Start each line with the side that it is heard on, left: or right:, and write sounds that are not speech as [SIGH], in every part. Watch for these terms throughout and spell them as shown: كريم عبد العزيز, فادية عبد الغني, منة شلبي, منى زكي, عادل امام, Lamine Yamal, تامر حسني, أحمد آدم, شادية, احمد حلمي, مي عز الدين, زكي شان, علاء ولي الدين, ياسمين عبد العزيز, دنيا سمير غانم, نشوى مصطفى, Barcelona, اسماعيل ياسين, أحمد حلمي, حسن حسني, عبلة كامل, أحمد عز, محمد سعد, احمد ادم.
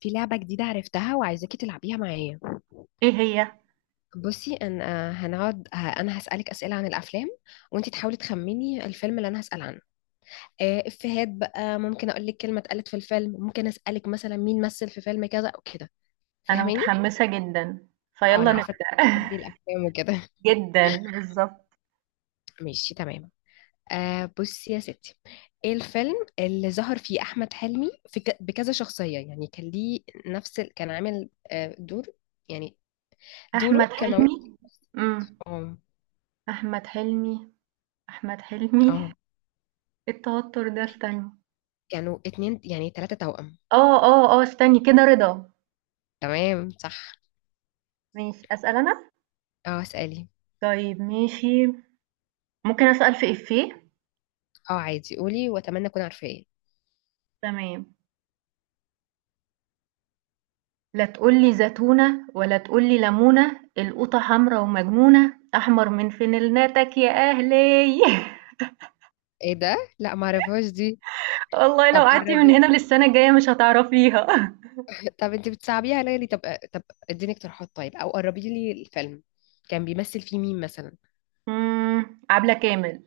left: في لعبة جديدة عرفتها وعايزاكي تلعبيها معايا.
right: إيه هي؟
left: بصي انا هنقعد انا هسألك أسئلة عن الافلام، وانتي تحاولي تخميني الفيلم اللي انا هسأل عنه. افيهات بقى، ممكن اقول لك كلمة اتقالت في الفيلم، ممكن اسألك مثلا مين مثل في فيلم كذا او كده.
right: أنا
left: فاهماني؟
right: متحمسة جدًا،
left: اه
right: فيالّا
left: انا عارفة
right: نبدأ.
left: بتحبي
right: [LAUGHS]
left: الافلام وكده.
right: جدًا، بالضبط.
left: [LAUGHS] ماشي تمام. بصي يا ستي، ايه الفيلم اللي ظهر فيه احمد حلمي في بكذا شخصية؟ يعني كان ليه نفس كان عامل دور، يعني
right: أحمد
left: دوره كان موجود.
right: حلمي. إمم.
left: اه.
right: أحمد حلمي، أحمد حلمي
left: اه
right: إيه التوتر ده استني.
left: كانوا اتنين، يعني تلاتة توأم.
right: آه، آه، آه، استني كده رضا.
left: تمام صح.
right: ماشي، أسأل أنا؟
left: اه اسألي.
right: طيب ماشي، ممكن أسأل في إيفيه؟
left: اه عادي قولي، واتمنى اكون عارفة ايه.
right: تمام. لا تقول لي زتونة ولا تقول لي لمونة، القوطة حمرا ومجنونة، أحمر من فانلتك يا أهلي. [LAUGHS]
left: ايه ده؟ لا ما اعرفهاش دي.
right: والله لو
left: طب
right: قعدتِ من
left: قربي.
right: هنا للسنة الجاية مش هتعرفيها.
left: [LAUGHS] طب انت بتصعبيها عليا ليه؟ طب، طب اديني اقتراحات طيب، او قربي لي الفيلم، كان بيمثل فيه مين مثلا؟
right: عبلة كامل،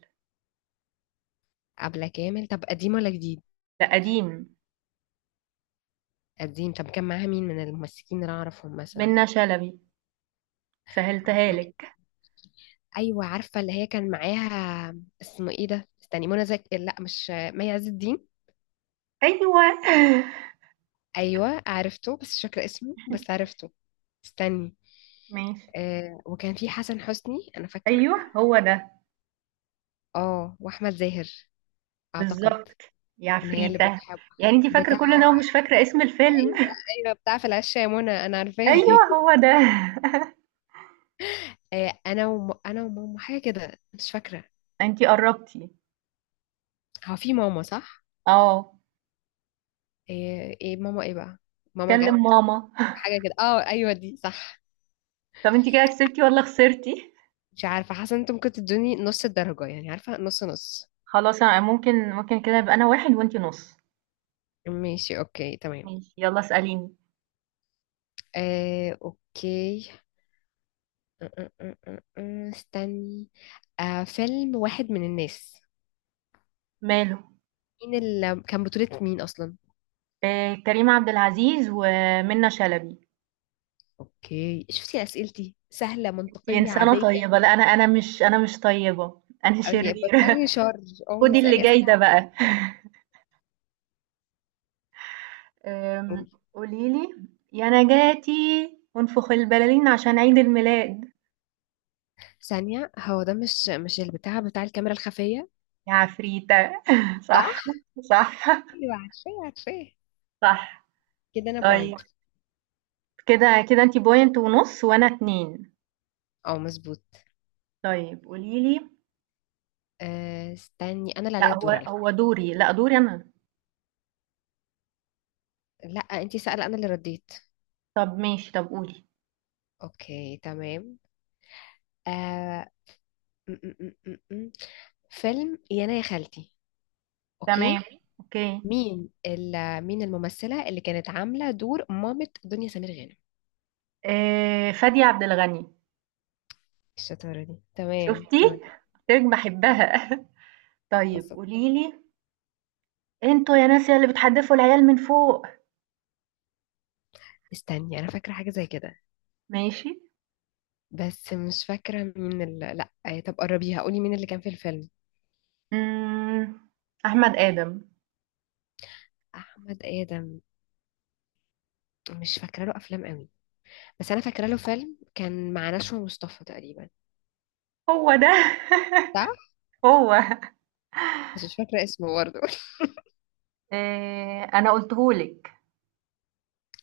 left: عبلة كامل؟ طب قديم ولا جديد؟
right: ده قديم،
left: قديم؟ طب كان معاها مين من الممثلين اللي أنا اعرفهم مثلا؟
right: منة شلبي، سهلتها
left: عبلة كامل،
right: لِك،
left: ايوه عارفة اللي هي كان معاها. اسمه ايه ده؟ استني، منى زكي، لا، مش مي عز الدين.
right: أيوه، [LAUGHS]
left: ايوه عرفته، بس مش فاكره اسمه، بس عرفته. استني.
right: ماشي،
left: وكان في حسن حسني انا فاكره.
right: أيوه هو ده،
left: اه، واحمد زاهر اعتقد،
right: بالضبط، يا
left: ان هي اللي
right: عفريتة،
left: بتحب
right: يعني أنتِ فاكرة
left: بتاع.
right: كل ده ومش فاكرة اسم الفيلم.
left: ايوه
right: [LAUGHS]
left: ايوه، بتاع في العشة يا منى، انا عارفاه.
right: أيوه هو
left: [LAUGHS]
right: ده، [LAUGHS]
left: انا وماما، حاجه كده مش فاكره.
right: أنتِ قربتِ،
left: هو في ماما صح؟
right: آه،
left: ايه إيه ماما ايه بقى؟ ماما
right: كلم
left: جت،
right: ماما. [LAUGHS]
left: حاجه كده، اه ايوه دي صح.
right: طب أنتِ كده كسبتِ والّا خسرتِ؟
left: مش عارفه، حاسه انت ممكن تدوني نص الدرجه، يعني عارفه، نص نص.
right: خلاص أنا ممكن كده يبقى أنا 1 وأنتِ نُص،
left: ماشي اوكي تمام.
right: ماشي، يالّا اسأليني،
left: اوكي. أم- أم- أم- أم. استني. فيلم واحد من الناس،
right: ماله؟
left: مين اللي كان بطولة، مين أصلا؟
right: كريم عبد العزيز ومنة شلبي.
left: أوكي، شفتي أسئلتي سهلة
right: دي
left: منطقية
right: إنسانة
left: عادية.
right: طيبة، لأ أنا مش طيبة، أنا
left: أي
right: شريرة.
left: بطلي شر،
right: [LAUGHS]
left: أو
right: خدي اللي
left: اسألي
right: جاي ده
left: أسئلة
right: بقى. آمم،
left: عادية.
right: قولي لي يا نجاتي انفخ البلالين عشان عيد الميلاد
left: ثانية، هو ده مش، مش البتاع بتاع الكاميرا الخفية؟
right: يا عفريتة. [LAUGHS]
left: صح؟
right: صح، صح،
left: أيوة عارفاه عارفاه.
right: صح.
left: كده أنا
right: طيب
left: بوينت.
right: كده كده أنتِ point ونُص وأنا 2.
left: أه مظبوط.
right: طيب قولي لي،
left: استني، أنا اللي عليا
right: لأ
left: الدور
right: هو
left: على فكرة.
right: هو دوري، لأ دوري أنا.
left: لأ أنتي سألة أنا اللي رديت.
right: طب ماشي، طب قولي.
left: أوكي تمام. آه، م- م- م- م- م. فيلم يا أنا يا خالتي.
right: تمام،
left: اوكي.
right: أوكي.
left: مين الممثلة اللي كانت عاملة دور مامة دنيا سمير غانم؟
right: فادية عبد الغني،
left: الشطارة دي، تمام
right: شُفتِ؟
left: تمام.
right: قُلت لِك باحبها. [LAUGHS] طيب
left: بصت،
right: قولي لي، انتوا يا ناس يا اللي بتحدفوا العيال من فوق.
left: استني انا فاكرة حاجة زي كده،
right: ماشي.
left: بس مش فاكرة لا طب قربيها، قولي مين اللي كان في الفيلم.
right: امم احمد ادم
left: احمد ادم؟ مش فاكرة له افلام قوي، بس انا فاكرة له فيلم كان مع نشوى مصطفى تقريبا.
right: هو ده.
left: صح؟
right: [LAUGHS] هو
left: بس مش فاكرة اسمه برضه. [LAUGHS]
right: إيه، انا قلتهولك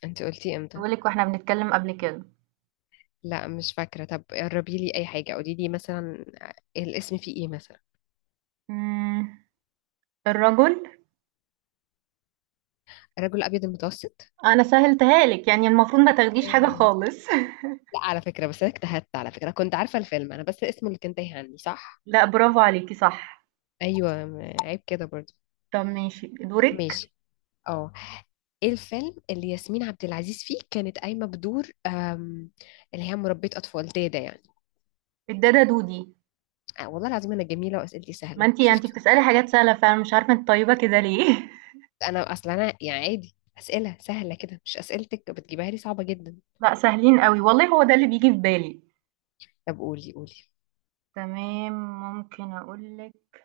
left: انت قلتي امتى؟
right: قلتهولك واحنا بنتكلم قبل كده.
left: لا مش فاكرة، طب قربي لي اي حاجة، قولي لي مثلا الاسم فيه ايه مثلا.
right: امم الرجل.
left: الرجل الابيض المتوسط؟
right: انا سهلتها لك يعني المفروض ما تاخديش حاجة
left: ايوه،
right: خالص.
left: لا على فكرة، بس انا اجتهدت على فكرة، كنت عارفة الفيلم انا، بس اسمه اللي كان تايه عني، صح؟
right: [LAUGHS] لا برافو عليكي، صح.
left: ايوه عيب كده برضو.
right: طب ماشي دورك.
left: ماشي. اه، ايه الفيلم اللي ياسمين عبد العزيز فيه كانت قايمة بدور اللي هي مربية اطفال، دادا يعني؟
right: الدادا دودي.
left: والله العظيم انا جميلة واسئلتي
right: ما
left: سهلة،
right: انتي يعني انتي
left: شفت؟
right: بتسألي حاجات سهلة، فانا مش عارفة انت طيبة كده ليه.
left: انا اصلا انا يعني عادي اسئلة سهلة كده، مش اسئلتك بتجيبها لي صعبة جدا.
right: [LAUGHS] لا سهلين قوي والله، هو ده اللي بيجي في بالي.
left: طب قولي قولي.
right: تمام، ممكن أقول لِك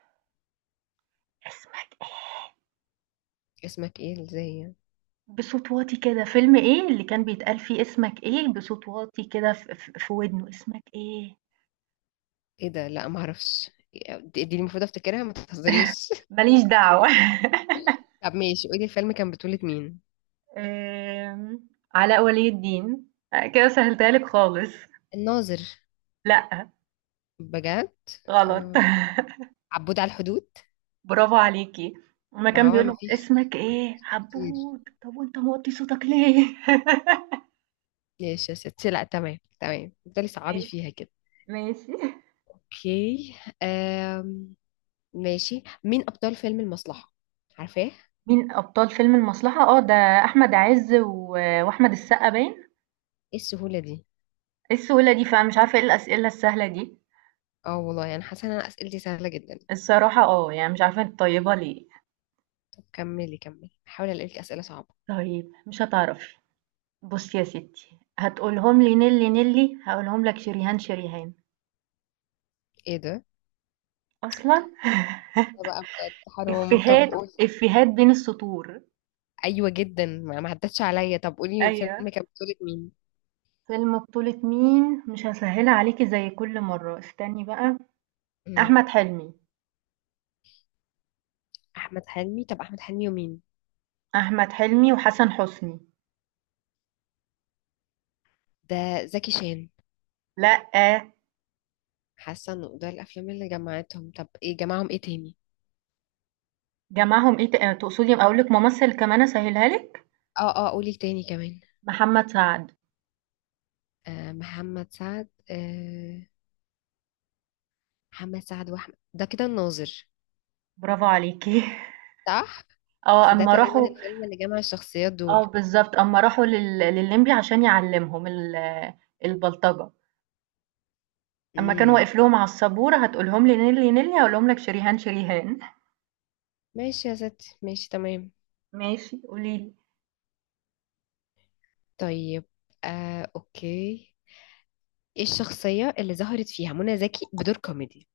right: اسمك إيه؟
left: اسمك ايه ازاي يعني؟
right: بصوت واطي كده، فيلم إيه اللي كان بيتقال فيه اسمك إيه بصوت واطي كده ف ف في ودنه، اسمك إيه؟
left: ايه ده؟ لا ما اعرفش، دي دي المفروض افتكرها، ما تهزريش.
right: ما ليش دعوة. [LAUGHS]
left: [LAUGHS] طب ماشي، قولي الفيلم كان بطولة مين.
right: آمم، علاء ولي الدين، كده سهلتها لِك خالص،
left: الناظر؟
right: لأ،
left: بجد؟
right: غلط. [LAUGHS]
left: آه، عبود على الحدود.
right: برافو عليكِ، أمّا
left: ما
right: كان
left: هو
right: بيقول له
left: مفيش،
right: اسمك إيه؟
left: مفيش كتير.
right: عبود، طب وأنت موطّي صوتك ليه؟
left: ماشي يا ستي، لا تمام تمام، تفضلي
right: [LAUGHS]
left: صعبي
right: ماشي،
left: فيها كده.
right: ماشي.
left: اوكي. آم، ماشي، مين ابطال فيلم المصلحة؟ عارفاه.
right: مين أبطال فيلم المصلحة؟ ده أحمد عز وأحمد السقا باين؟
left: ايه السهولة دي؟
right: إيه السهولة دي فعلًا مش عارفة إيه الأسئلة السهلة دي،
left: اه والله، يعني حاسة ان انا اسئلتي سهلة جدا.
right: الصراحة آه، يعني مش عارفة أنتِ طيبة ليه.
left: طب كملي كملي، هحاول الاقي لك اسئلة صعبة.
right: طيب مش هتعرفي، بُصّي يا ستّي هتقولهم لي نيلي، نيلي، هاقولهم لك شريهان، شريهان.
left: ايه ده؟
right: أصلًا.
left: ده
right: [LAUGHS]
left: بقى بجد حرام، طب
right: إفيهات،
left: قولي.
right: إفيهات بين السطور.
left: ايوه جدا، ما ما عدتش عليا، طب قولي
right: أيوه.
left: فيلم كان بطولة مين.
right: فيلم بطولة مين؟ مش هاسهّلها عليكِ زي كل مرّة، استني بقى،
left: مم.
right: أحمد حلمي،
left: احمد حلمي؟ طب احمد حلمي ومين؟
right: أحمد حلمي وحسن حسني.
left: ده زكي شان؟
right: لأ،
left: حاسة انه ده الافلام اللي جمعتهم، طب ايه جمعهم ايه تاني؟
right: جمعهم إيه، تقصدي أقول لِك ممثل كمان أسهّلها لِك؟
left: اه اه قولي تاني كمان.
right: محمد سعد.
left: محمد سعد، محمد سعد واحمد، ده كده الناظر؟
right: برافو عليكِ. [LAUGHS]
left: صح،
right: آه،
left: بس ده
right: أمّا
left: تقريبا
right: راحوا
left: الفيلم اللي جمع الشخصيات
right: آه
left: دول.
right: بالضبط، أمّا راحوا لللمبي عشان يعلّمهم البلطجة، أمّا كان
left: امم.
right: واقف لهم على السبورة "هتقولهم لي نيلي، نيلي، هاقولهم لك شريهان، شريهان." [LAUGHS]
left: ماشي يا ستي، ماشي تمام.
right: ماشي، قولي لي.
left: طيب، اوكي، ايه الشخصية اللي ظهرت فيها منى زكي بدور كوميدي؟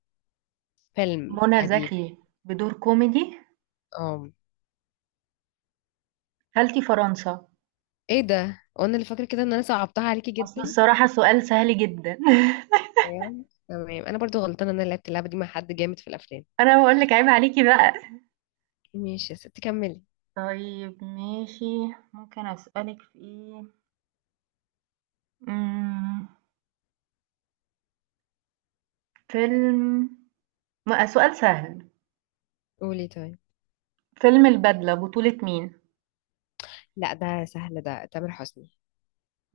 left: فيلم
right: منى
left: قديم.
right: زكي بدور كوميدي،
left: اه؟
right: خالتي فرنسا،
left: ايه ده؟ وانا اللي فاكرة كده ان انا صعبتها عليكي
right: أصل
left: جدا.
right: الصراحة سؤال سهل جدًا. [LAUGHS]
left: تمام تمام، انا برضو غلطانة ان انا لعبت اللعبة دي مع حد جامد في الافلام.
right: أنا باقول لِك عيب عليكِ بقى.
left: ماشي يا ستي كملي.
right: طيب ماشي، ممكن أسألِك في إيه؟ إمم، فيلم سؤال سهل،
left: قولي طيب.
right: فيلم البدلة بطولة مين؟
left: لا ده سهل، ده تامر حسني.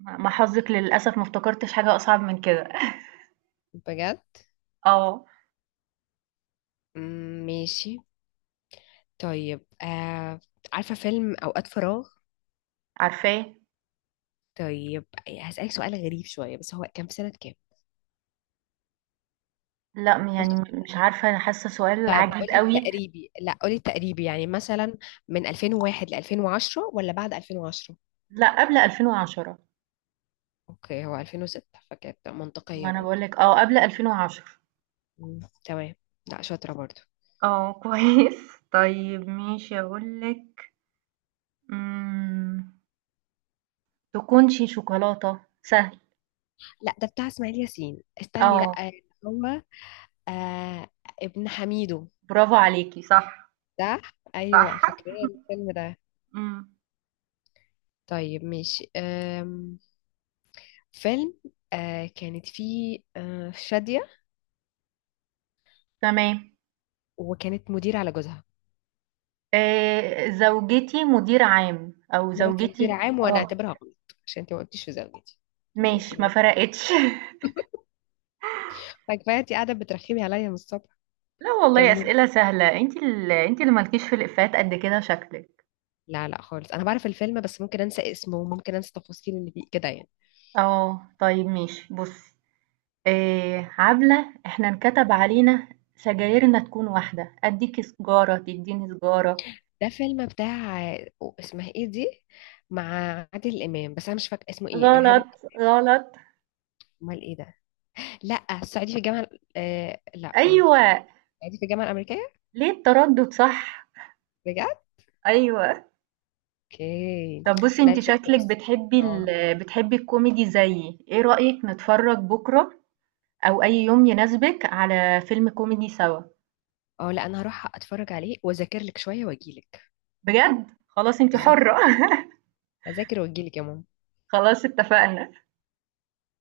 right: ما حظِك للأسف ما افتكرتش حاجة أصعب من كده.
left: بجد؟
right: آه،
left: مم، ماشي. طيب عارفة فيلم أوقات فراغ؟
right: عارفاه.
left: طيب، هسألك سؤال غريب شوية، بس هو كان في سنة كام؟
right: لأ، يعني
left: قلت،
right: مش عارفة أنا حاسة سؤال
left: طيب
right: عجيب
left: قولي
right: أوي.
left: التقريبي، لا قولي التقريبي، يعني مثلا من 2001 ل 2010 ولا بعد 2010؟
right: لأ، قبل 2010.
left: اوكي، هو 2006، فكانت
right: ما
left: منطقية
right: أنا باقول
left: برضو.
right: لِك آه، قبل 2010.
left: مم، تمام. لا شاطرة برضو.
right: آه، كويس. [LAUGHS] طيب ماشي أقول لِك، إمم، تكونشي شوكولاتة، سهل.
left: لا ده بتاع اسماعيل ياسين، استني،
right: آه،
left: لا، هو آه ابن حميدو.
right: برافو عليكِ، صح،
left: صح؟ ايوه
right: صح.
left: فاكرة الفيلم ده.
right: إمم،
left: طيب ماشي، فيلم أه كانت فيه أه شادية،
right: تمام.
left: وكانت مدير على جوزها.
right: زوجتي مدير عام أو
left: مراتي مدير
right: زوجتي.
left: عام، وانا
right: آه،
left: اعتبرها غلط، عشان انت ما قلتيش في زوجتي، انت
right: ماشي
left: قلتي
right: ما
left: مراتي،
right: فرقتش. [LAUGHS]
left: فكفايه انت قاعده بترخمي عليا من الصبح.
right: لا والله
left: كملي،
right: أسئلة سهلة، انت اللي مالكيش في الإفيهات قد كده شكلك.
left: لا لا خالص، انا بعرف الفيلم، بس ممكن انسى اسمه وممكن انسى التفاصيل اللي فيه كده يعني.
right: اه طيب ماشي بصي، إيه عبلة احنا انكتب علينا سجايرنا تكون واحدة اديكي سجارة تديني سجارة.
left: ده فيلم بتاع، اسمها ايه دي، مع عادل امام، بس انا مش فاكره اسمه، ايه، الارهاب
right: غلط غلط.
left: امال ايه ده، لا الصعيدي في الجامعه، لا،
right: ايوه.
left: قاعدين في الجامعة الأمريكية.
right: ليه التردد؟ صح؟
left: بجد؟
right: ايوه.
left: اوكي.
right: طب بصي
left: لا
right: انت
left: يا ستي
right: شكلك
left: بس، اه
right: بتحبي الكوميدي زيي، ايه رأيك نتفرج بكرة او اي يوم يناسبك على فيلم كوميدي سوا؟
left: اه لا انا هروح اتفرج عليه واذاكر لك شوية واجيلك.
right: بجد خلاص انت
left: بالظبط،
right: حرة.
left: اذاكر واجيلك يا ماما.
right: [LAUGHS] خلاص اتفقنا.